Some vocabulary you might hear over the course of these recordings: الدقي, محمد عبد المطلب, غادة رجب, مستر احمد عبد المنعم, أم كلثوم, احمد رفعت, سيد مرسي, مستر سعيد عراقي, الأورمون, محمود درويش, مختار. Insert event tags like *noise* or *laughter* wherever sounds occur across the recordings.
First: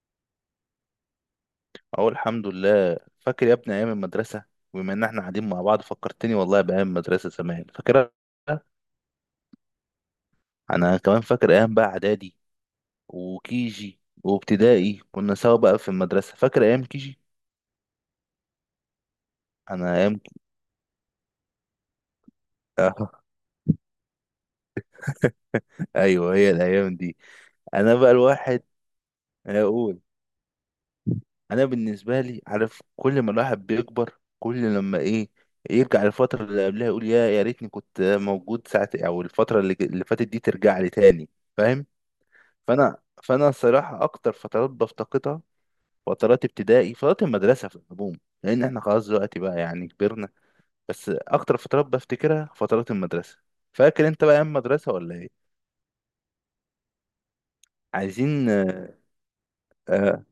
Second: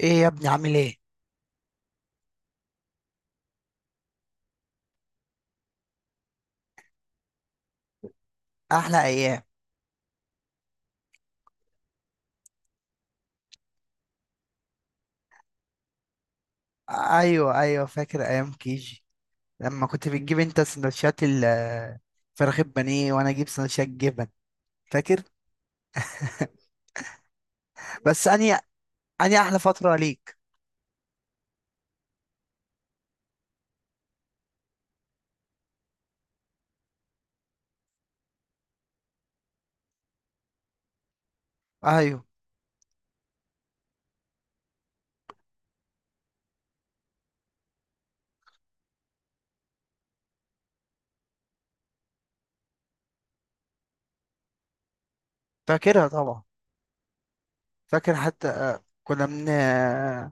ايه يا ابني، عامل ايه؟ اهو الحمد لله. فاكر يا ابني ايام المدرسه؟ بما ان احنا قاعدين مع بعض فكرتني والله بايام المدرسه زمان، فاكرها. احلى ايام. انا كمان فاكر ايام بقى اعدادي وكيجي وابتدائي، كنا سوا بقى في المدرسه. فاكر ايام كيجي؟ ايوه، ايوه، فاكر ايام كيجي. لما انا كنت ايام ك... بتجيب *laughs* انت سندوتشات فراخ البانيه آه. وانا اجيب سندوتشات جبن. فاكر. ايوه هي *laughs* الايام دي. انا بقى بس اني الواحد اني احلى فتره اقول، ليك. انا بالنسبه لي عارف، كل ما الواحد بيكبر كل لما ايه، يرجع للفتره اللي قبلها يقول يا ريتني كنت موجود ساعه، او الفتره اللي فاتت دي ترجع لي تاني، فاهم؟ ايوه، فانا فانا الصراحه اكتر فترات بفتقدها، فترات ابتدائي، فترات المدرسه في العموم، لان احنا خلاص دلوقتي بقى يعني كبرنا. بس اكتر فترات بفتكرها فترات المدرسه. فاكر انت بقى ايام المدرسه ولا ايه؟ فاكرها طبعا. فاكر حتى عايزين آه. كنا من. آه،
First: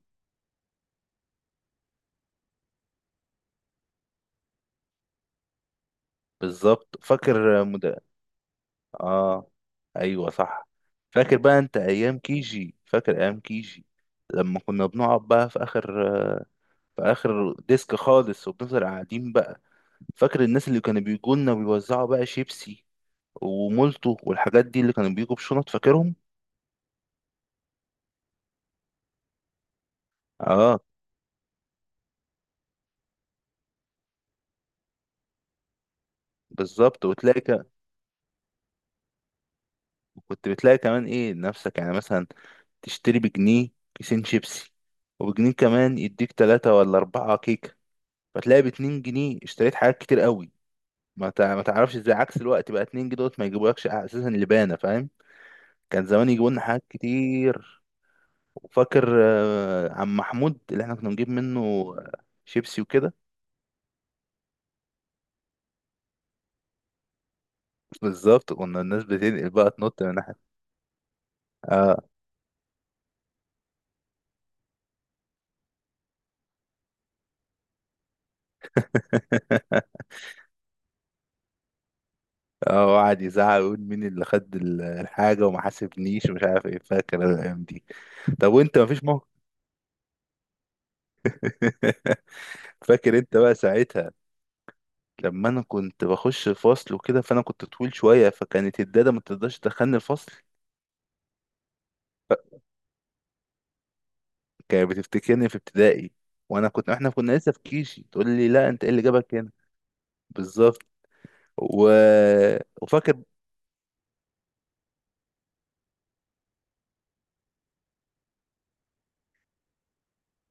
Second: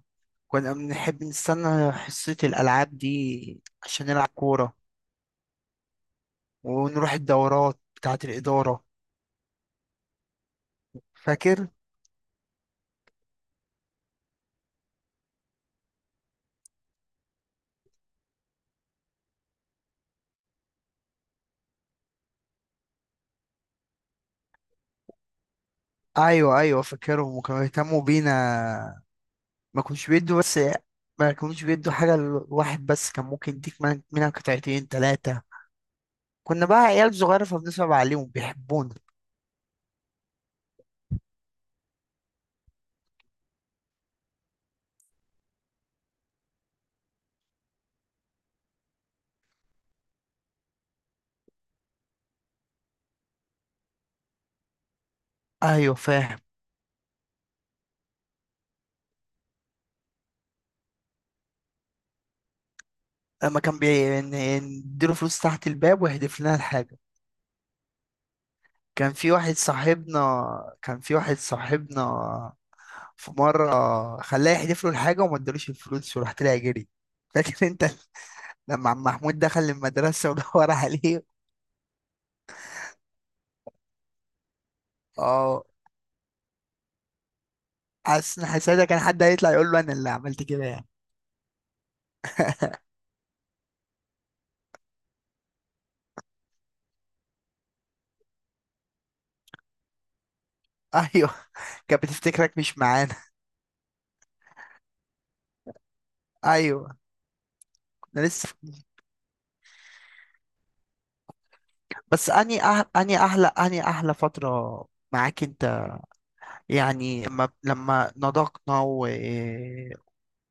كنا بنحب نستنى حصه الالعاب دي عشان نلعب كوره، بالظبط. ونروح فاكر الدورات مد... بتاعه الاداره. اه، ايوه صح. فاكر بقى فاكر. انت ايام كيجي؟ فاكر ايام كيجي لما كنا بنقعد بقى في اخر، في اخر ديسك خالص، وبنفضل قاعدين بقى. فاكر الناس اللي كانوا بيجوا لنا ويوزعوا بقى شيبسي ومولتو والحاجات دي، اللي كانوا بيجوا بشنط، فاكرهم؟ ايوه، ايوه، فاكرهم وكانوا يهتموا بينا. ما كانوش بيدوا بس. اه ما كانوش بيدوا حاجة لواحد بس، كان ممكن يديك منها قطعتين تلاتة. كنا بقى بالظبط. عيال وتلاقي صغيرة ك... فبنصعب عليهم بيحبونا. كنت بتلاقي كمان ايه، نفسك يعني مثلا تشتري بجنيه كيسين شيبسي، وبجنيه كمان يديك تلاتة ولا أربعة كيكة، فتلاقي باتنين جنيه اشتريت حاجات كتير قوي. ما تعرفش ازاي، عكس الوقت بقى اتنين جنيه دوت ما يجيبولكش اساسا لبانة، فاهم؟ أيوه كان زمان فاهم. يجيبوا لنا حاجات كتير. وفاكر عم محمود اللي احنا كنا بنجيب منه آه، شيبسي وكده؟ لما كان نديله فلوس تحت الباب ويحدف لنا الحاجة. بالظبط، كنا الناس كان في بتنقل واحد بقى، تنط من ناحية. صاحبنا كان في واحد صاحبنا. آه، في مرة خلاه يحدف له الحاجة وما ادالوش الفلوس وراح طلع جري. فاكر انت لما عم محمود دخل *laughs* المدرسة ودور عليه؟ اه، وقعد يزعق ويقول مين اللي خد الحاجة وما اه. حاسبنيش ومش عارف ايه، فاكر انا الايام دي. حاسس ان طب وانت حسادة كان مفيش حد موقف؟ هيطلع يقول له انا اللي عملت كده يعني. *laughs* فاكر انت بقى ساعتها لما انا كنت بخش الفصل وكده، فانا كنت طويل شوية، فكانت الدادة ما تقدرش تدخلني الفصل، ايوه. كانت بتفتكرك مش معانا. كانت بتفتكرني في ابتدائي، *laughs* وانا كنت، ايوه. احنا كنا لسه في كيشي، كنا تقول لسه. لي لا انت ايه اللي جابك هنا. بالظبط. و... بس اني أه... وفاكر، اني احلى اني احلى فتره معاك انت. يعني لما نضجنا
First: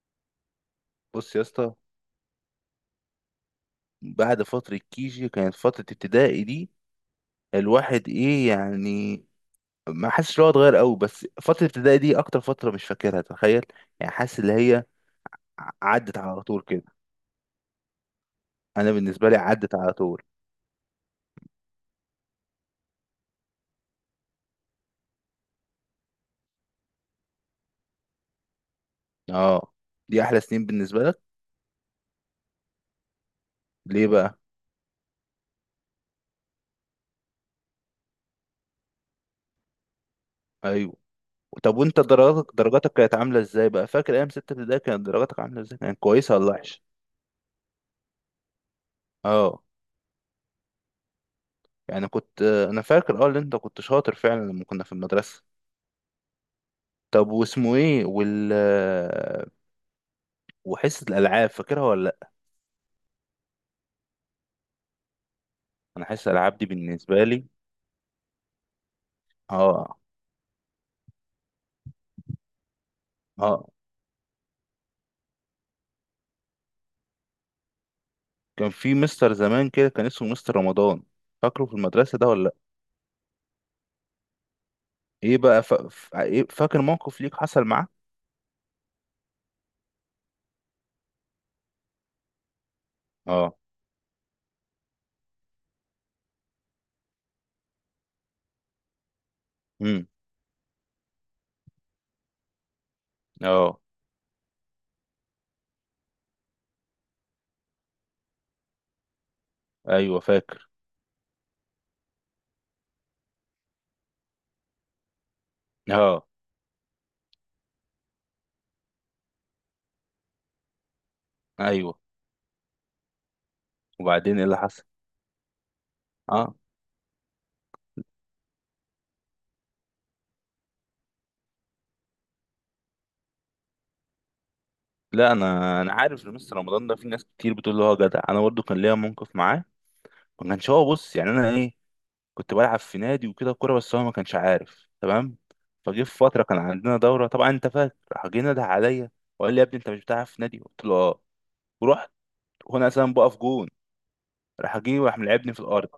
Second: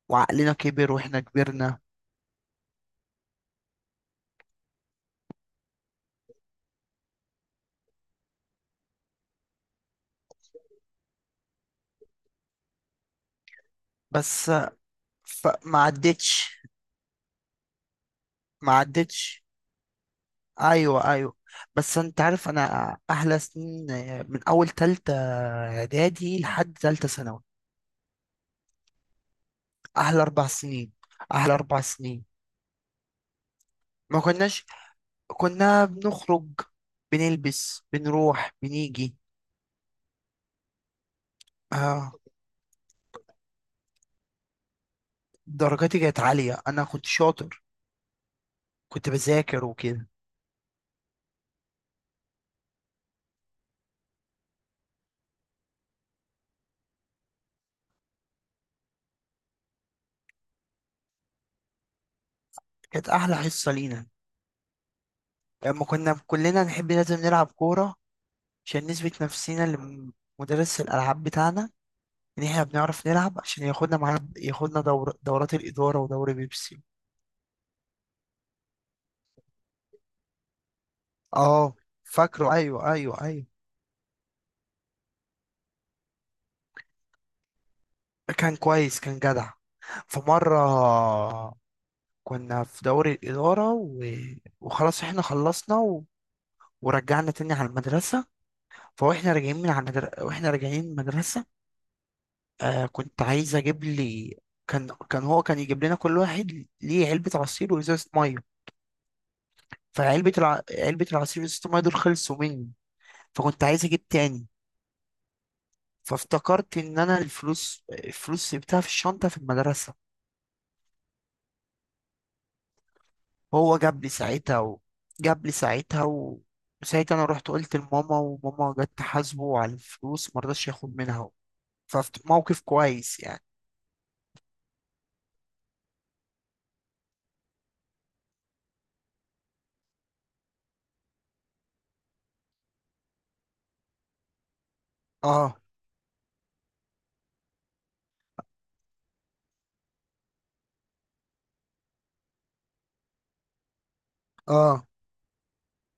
وعقلنا كبر واحنا بص يا اسطى، كبرنا. بعد فترة كيجي كانت فترة ابتدائي دي، الواحد ايه يعني ما حاسس ان هو اتغير قوي، بس فتره الابتدائي دي اكتر فتره مش فاكرها، تخيل. يعني حاسس بس اللي هي ف... ع- ما عدت على عدتش طول كده. ما انا بالنسبه لي عدتش عدت على طول. ايوه، ايوه. بس انت عارف انا احلى سنين من اول تالتة اعدادي لحد تالتة ثانوي. اه، احلى دي احلى اربع سنين سنين بالنسبه لك؟ احلى اربع سنين. ليه ما بقى؟ كناش. كنا بنخرج، بنلبس، بنروح، بنيجي. ايوه. طب وانت اه، درجاتك، درجاتك كانت عامله ازاي بقى؟ فاكر ايام سته ابتدائي كانت درجاتك عامله ازاي؟ درجاتي كانت كانت كويسه ولا عالية، وحشه؟ أنا كنت شاطر. كنت اه، بذاكر وكده. يعني كنت انا فاكر اه ان انت كنت شاطر فعلا لما كنا في المدرسه. طب واسمه ايه وال، وحصه الالعاب فاكرها ولا لا؟ كانت أحلى حصة لينا لما انا كنا حصه الالعاب كلنا دي نحب، لازم بالنسبه لي نلعب كورة عشان نثبت نفسينا اه. لمدرس الألعاب بتاعنا إن إحنا بنعرف نلعب، عشان اه، ياخدنا معانا، ياخدنا دورات الإدارة ودوري بيبسي. كان في مستر زمان كده كان اسمه مستر رمضان، فاكره في اه المدرسة ده ولا لأ؟ فاكره، أيوه، أيوه، أيوه. ايه بقى ف... ف... إيه، فاكر موقف ليك حصل معاه؟ كان كويس، كان جدع. في مرة كنا في دوري اه. الإدارة وخلاص إحنا خلصنا ورجعنا تاني على المدرسة. فواحنا راجعين من على امم. مدر... واحنا راجعين من المدرسة. كنت عايز اه، اجيب لي. كان هو كان يجيب لنا كل واحد ليه علبة عصير وازازة مية. ايوه فاكر. علبة العصير وازازة المية دول خلصوا مني، فكنت عايز اجيب تاني. اه، فافتكرت ان انا الفلوس سبتها في الشنطة في المدرسة. ايوه. هو جاب لي وبعدين ايه اللي ساعتها و... حصل؟ جاب لي ساعتها و... اه. وساعتها انا رحت قلت لماما، وماما جت تحاسبه على الفلوس مرضاش ياخد منها. فموقف كويس يعني. لا، انا انا عارف إن مستر رمضان ده في ناس كتير بتقول له هو جدع. انا برضو كان ليا موقف معاه. ما كانش هو بص، يعني انا ايه، كنت بلعب في نادي وكده كوره، بس هو ما كانش عارف تمام. اه، فجه في فتره كان عندنا دوره، طبعا انت فاكر، راح جه نده عليا وقال لي يا ابني انت مش بتلعب في نادي؟ قلت له اه. ورحت، وانا اساسا بقف جون، راح اه، جه وراح ملعبني في الارض.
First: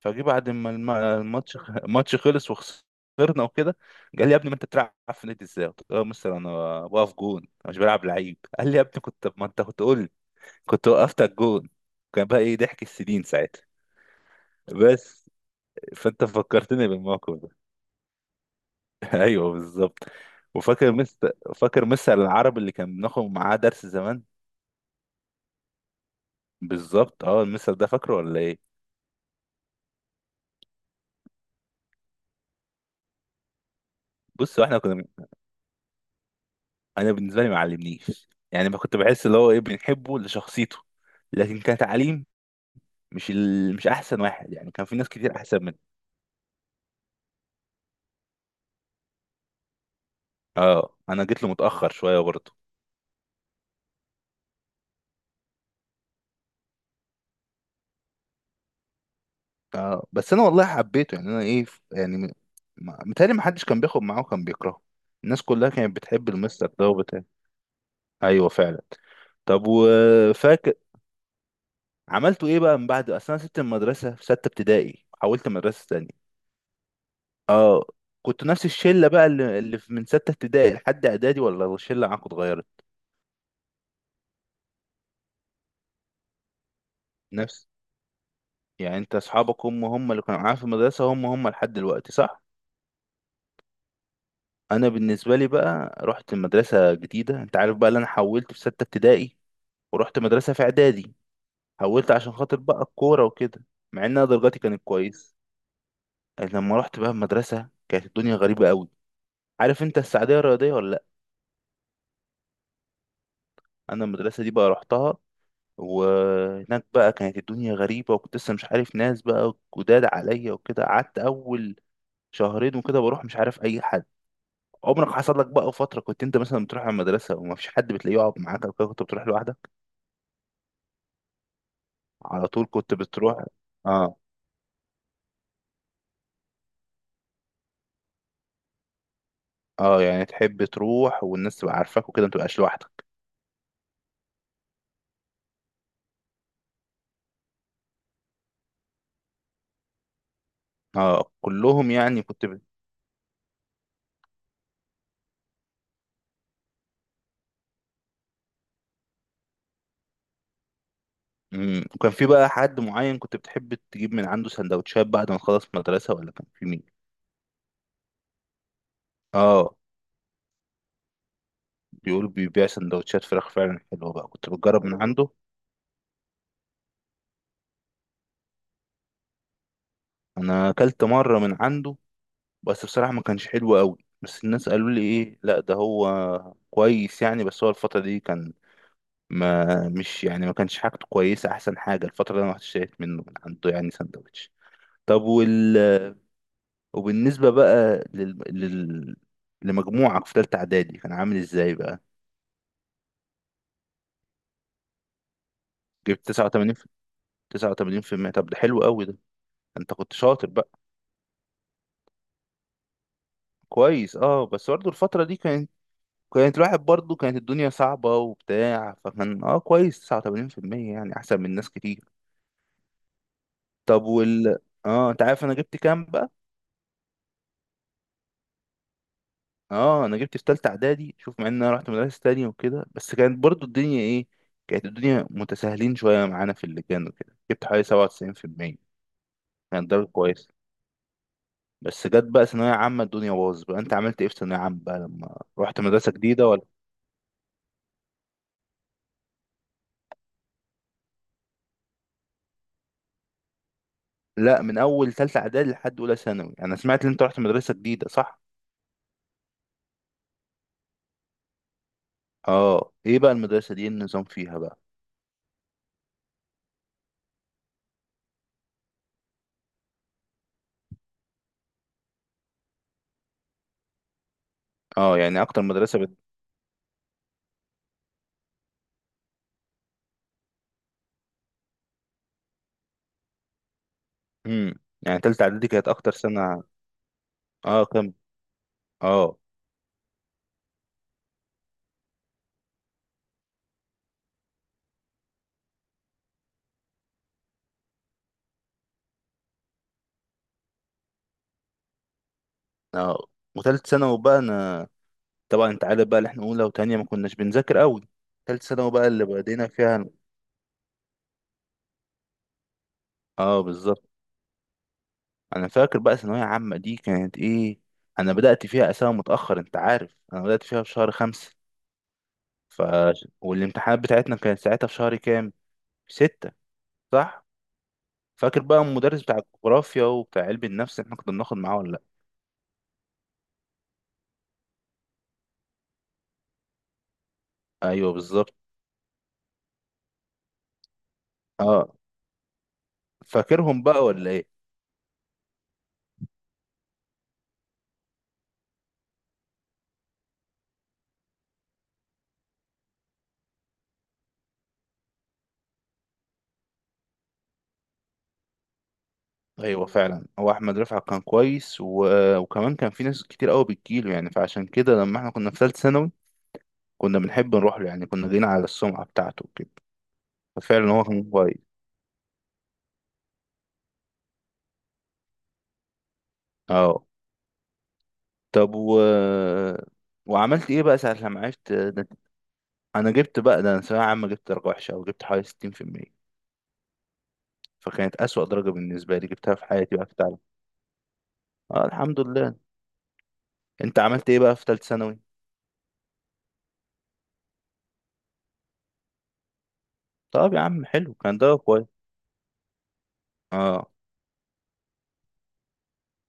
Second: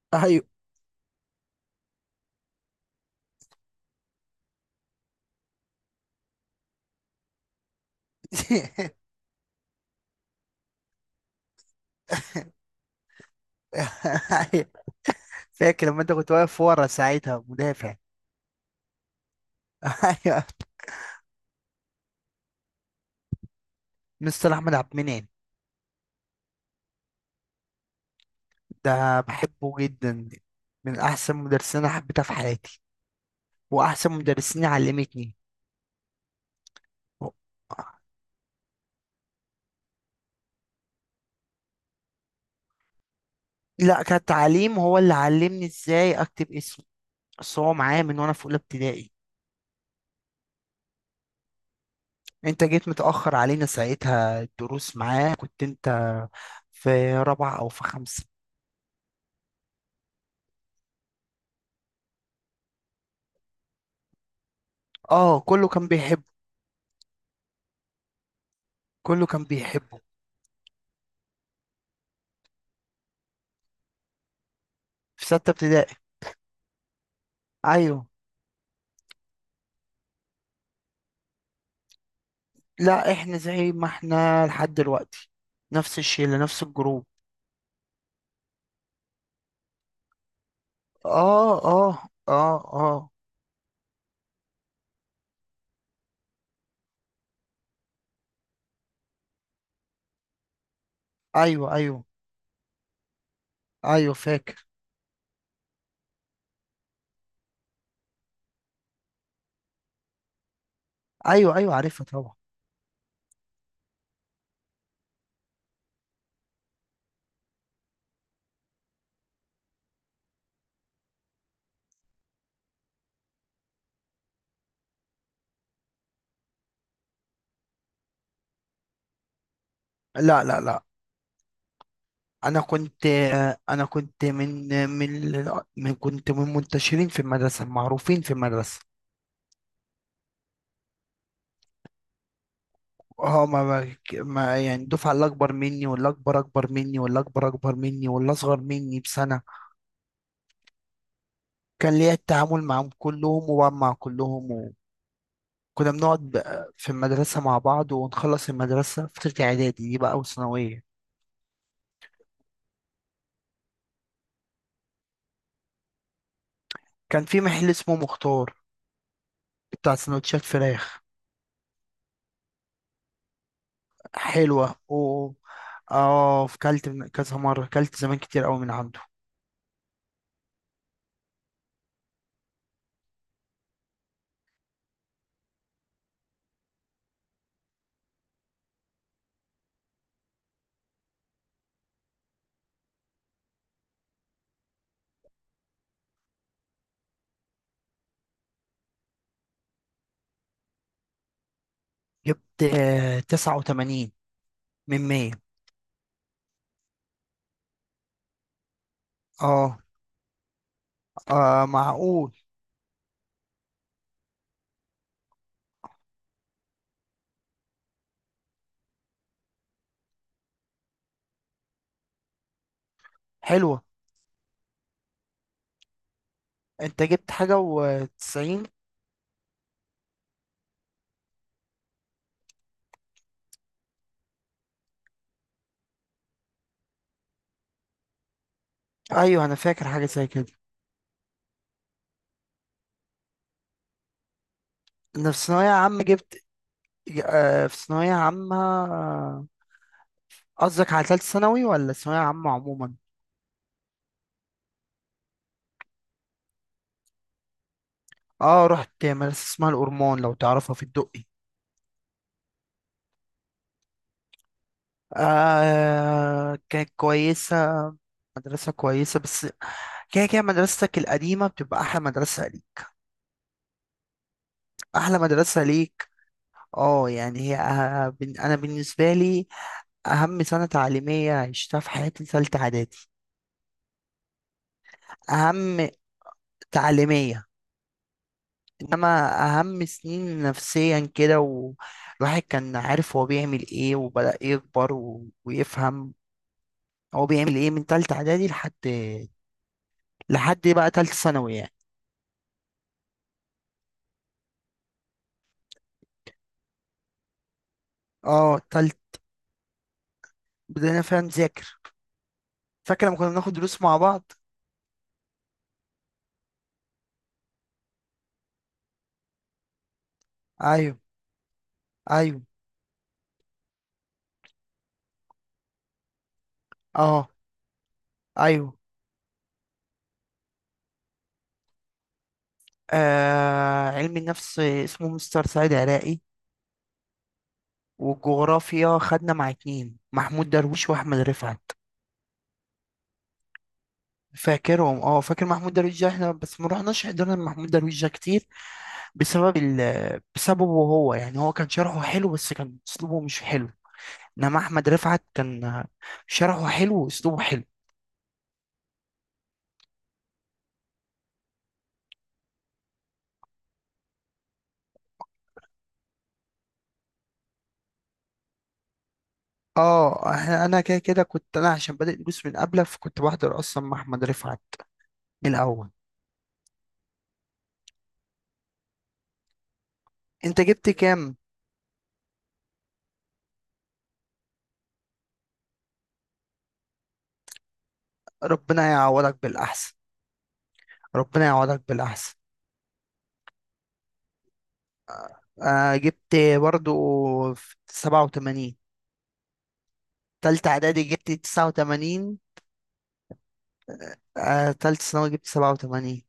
فجه ايوه. بعد ما الماتش خلص وخسرنا وكده، قال لي يا ابني ما انت بتلعب في نادي ازاي؟ قلت له يا مستر انا واقف جون، انا مش بلعب لعيب. قال لي يا ابني *laughs* كنت، ما انت كنت قول لي كنت وقفت على الجون. كان بقى ايه *laughs* ضحك السنين ساعتها. أيوة. بس فاكر لما انت فانت كنت واقف ورا فكرتني بالموقف ساعتها ده. مدافع. *laughs* ايوه بالظبط. *laughs* ايوه. وفاكر مستر، فاكر مستر العربي اللي كان بناخد معاه درس زمان؟ مستر احمد عبد المنعم؟ بالظبط، اه المستر ده فاكره ولا ايه؟ ده بحبه جدا. من احسن مدرسين انا حبيتها في حياتي، واحسن بص مدرسين احنا كنا، علمتني. انا بالنسبه لي ما علمنيش يعني، ما كنت بحس اللي هو ايه بنحبه لشخصيته، لكن كتعليم مش لا، احسن واحد يعني، كتعليم كان في هو ناس اللي كتير احسن علمني منه. ازاي اكتب اسمي. بس هو معايا من وانا في اولى ابتدائي. اه انا جيت له متاخر شويه برضه. انت جيت متاخر علينا، ساعتها الدروس معاه كنت انت في رابعه او في خمسه. اه بس انا والله حبيته يعني انا ايه، يعني متهيألي ما حدش كان بياخد معاه وكان بيكرهه. اه الناس كله كلها كان كانت بيحبه. بتحب المستر ده وبتاع. ايوه فعلا. كله كان طب بيحبه. وفاكر، عملتوا ايه بقى من بعد؟ اصل انا سبت المدرسه في سته ابتدائي، في حولت سته مدرسه ابتدائي. تانية. اه. ايوه. كنت نفس الشله بقى اللي من سته ابتدائي لحد اعدادي، ولا الشله معاك اتغيرت؟ لا احنا زي ما احنا لحد دلوقتي. نفس الشله، نفس الجروب. نفس. يعني انت اصحابك هم هم اللي كانوا معاك في المدرسه هم هم اه، لحد اه، دلوقتي، صح؟ اه، اه. انا بالنسبه لي بقى رحت مدرسه جديده، انت عارف بقى اللي انا حولت في سته ابتدائي، ورحت مدرسه في اعدادي، ايوه، ايوه، حولت عشان خاطر بقى الكوره وكده، مع ان ايوه، انا درجاتي فاكر. كانت كويس. لما رحت بقى المدرسه كانت الدنيا غريبه قوي. عارف انت السعوديه الرياضيه ولا لا؟ ايوه، ايوه، عارفها طبعا. انا المدرسه دي بقى رحتها، وهناك بقى كانت الدنيا غريبة، وكنت لسه مش عارف ناس بقى جداد عليا وكده، قعدت أول شهرين وكده بروح مش عارف أي حد. عمرك حصل لك بقى فترة كنت أنت مثلا بتروح على المدرسة وما فيش حد بتلاقيه يقعد معاك أو كده، كنت بتروح لوحدك، لا، لا، لا. على انا طول كنت كنت بتروح؟ انا آه. كنت من من من كنت من منتشرين في المدرسه، معروفين في المدرسه. آه، يعني تحب تروح والناس تبقى عارفاك وكده ما تبقاش لوحدك. اه، ما ما، يعني الدفعه اللي اكبر مني، واللي اكبر اكبر مني، واللي اكبر اكبر مني، واللي اصغر مني بسنه، آه كلهم، كان ليا يعني كنت ب... التعامل معهم كلهم وبقى مع كلهم. كنا بنقعد بقى في المدرسة مع بعض، ونخلص المدرسة فترة إعدادي دي بقى وثانوية. مم. وكان في بقى حد معين كنت بتحب تجيب من عنده سندوتشات بعد ما تخلص مدرسة، ولا كان في مين؟ كان في محل اسمه مختار، اه، بتاع سندوتشات فراخ. بيقول بيبيع سندوتشات فراخ فعلا حلوة بقى كنت حلوة بتجرب من و. عنده؟ اه كلت كذا مرة كلت زمان كتير أوي من عنده. انا اكلت مرة من عنده، بس بصراحة ما كانش حلو قوي، بس الناس قالوا لي ايه لا ده هو كويس يعني، بس هو الفترة دي كان ما مش يعني، ما كانش حاجته كويسة احسن حاجة الفترة اللي انا رحت اشتريت منه من عنده يعني سندوتش. طب وال، وبالنسبة بقى لمجموعك في تالتة اعدادي كان عامل ازاي بقى؟ جبت 89 من 100. جبت 89 في 89%؟ طب ده حلو قوي ده، اه، انت كنت شاطر بقى، معقول. كويس. اه بس برضه الفترة دي كانت، كانت الواحد برضه كانت الدنيا صعبة وبتاع، فكان اه كويس 89% يعني أحسن من ناس كتير. حلوة. طب وال، اه أنت عارف أنا جبت كام بقى؟ انت جبت حاجة وتسعين. اه أنا جبت في تالتة إعدادي، شوف مع إن أنا رحت مدرسة تانية وكده، بس كانت برضه الدنيا إيه؟ كانت الدنيا متساهلين شوية معانا في اللجان وكده، جبت حوالي 97%. أيوه أنا فاكر كانت حاجة درجة زي كده. كويسة. بس جت بقى ثانوية عامة الدنيا باظت بقى. أنت عملت إيه في ثانوية عامة بقى أنا في لما ثانوية رحت عامة مدرسة جبت. جديدة ولا؟ في ثانوية عامة. قصدك على تالتة ثانوي ولا ثانوية عامة عموما؟ لا، من أول تالتة إعدادي لحد أولى ثانوي أنا سمعت إن أنت رحت مدرسة جديدة، صح؟ اه رحت مدرسة اسمها الأورمون لو تعرفها في الدقي. اه، ايه بقى المدرسة دي، إيه النظام فيها بقى؟ كانت كويسة. مدرسة كويسة، بس كده كده مدرستك القديمة بتبقى أحلى مدرسة ليك. أحلى اه يعني مدرسة اكتر مدرسة ليك. اه يعني هي أنا بالنسبة لي أهم سنة تعليمية عشتها في حياتي تالتة إعدادي. مم. يعني تالتة اعدادي أهم كانت اكتر سنة؟ تعليمية اه كم. إنما اه. أهم سنين نفسيا كده، والواحد كان عارف هو بيعمل إيه وبدأ يكبر ويفهم هو بيعمل ايه من تالتة اعدادي لحد بقى تالتة ثانوي يعني. اه، وتالت ثانوي بقى انا، طبعا انت عارف بقى اللي احنا اولى وتانية ما كناش بنذاكر قوي، اه تالت ثانوي تالت. بقى اللي بدينا فيها. بدأنا فعلا نذاكر. فاكر لما كنا بناخد اه دروس مع بالظبط. بعض. انا فاكر بقى ثانوية عامة دي كانت ايه، انا بدأت فيها اساسا متأخر، انت عارف انا بدأت فيها في ايوه، شهر خمسة. ايوه، ف، والامتحانات بتاعتنا كانت ساعتها في شهر كام؟ في ستة؟ اه صح. فاكر ايوه. بقى المدرس بتاع الجغرافيا وبتاع علم النفس احنا كنا بناخد معاه ولا؟ علم النفس اسمه مستر سعيد عراقي. ايوه بالظبط. والجغرافيا خدنا مع اتنين: محمود درويش واحمد رفعت. اه، فاكرهم بقى ولا ايه؟ فاكرهم، اه فاكر محمود درويش ده احنا بس ما رحناش، حضرنا محمود درويش ده كتير بسبب بسببه هو، يعني هو كان شرحه حلو بس كان اسلوبه مش حلو. انما احمد رفعت كان شرحه حلو واسلوبه حلو. ايوه فعلا، هو احمد رفعت كان كويس، و... وكمان كان في ناس كتير قوي بتجيله يعني، فعشان كده لما احنا كنا في ثالثه ثانوي كنا بنحب نروح له، يعني كنا جايين على السمعه بتاعته كده. اه احنا انا ففعلا كده هو كده، كان كنت كويس. انا عشان بادئ دروس من قبله، فكنت بحضر اصلا مع احمد رفعت من الاول. اه، طب و، انت وعملت ايه جبت بقى ساعه كام؟ لما عرفت ده؟ انا جبت بقى ده، انا ثانويه عامه جبت درجه وحشه، او جبت حوالي 60%، فكانت اسوأ درجه ربنا بالنسبه لي يعوضك جبتها في بالاحسن. حياتي بقى في التعليم. ربنا يعوضك اه الحمد بالاحسن. لله. انت عملت ايه بقى في ثالثه ثانوي؟ جبت برضو في 87. طب يا تالتة عم اعدادي حلو جبت كان ده، كويس. 89. اه، تالتة ثانوي جبت 87.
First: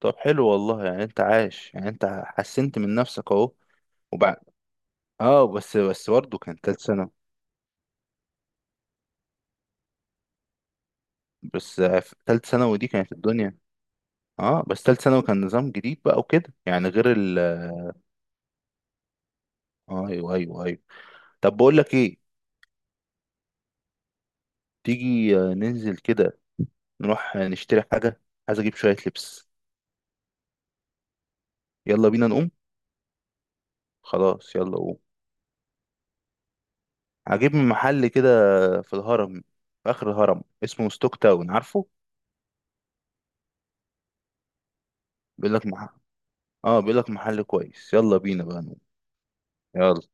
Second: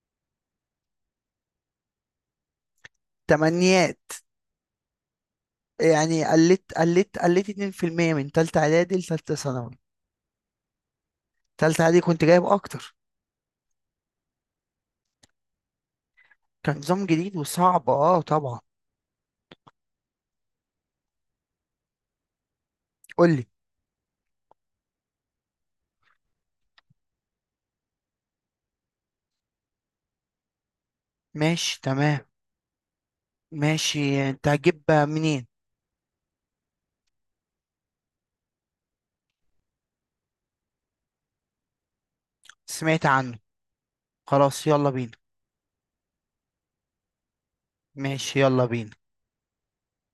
طب حلو والله، يعني انت عايش يعني انت حسنت من نفسك اهو. تمنيات. وبعد، اه بس بس يعني برضه كان قلت تالت سنة، قلت قلت 2% من تالتة اعدادي لتالتة ثانوي. بس تالتة اعدادي في كنت جايب تالت سنة ودي اكتر. كانت الدنيا، اه بس تالت سنة وكان نظام جديد بقى وكده، كان يعني نظام غير جديد ال وصعب، اه طبعا. ايوه ايوه ايوه. طب بقول لك ايه، قولي. تيجي ننزل كده، نروح نشتري حاجة، عايز اجيب شوية لبس. ماشي يلا تمام. بينا نقوم. ماشي، انت خلاص يلا هتجيب قوم. منين؟ هجيب من محل كده في الهرم، في اخر الهرم، اسمه ستوك تاون، عارفه؟ سمعت عنه. خلاص يلا بينا. بيقول لك مح... اه بيقول لك محل كويس، يلا ماشي بينا بقى يلا نقوم، بينا. يلا.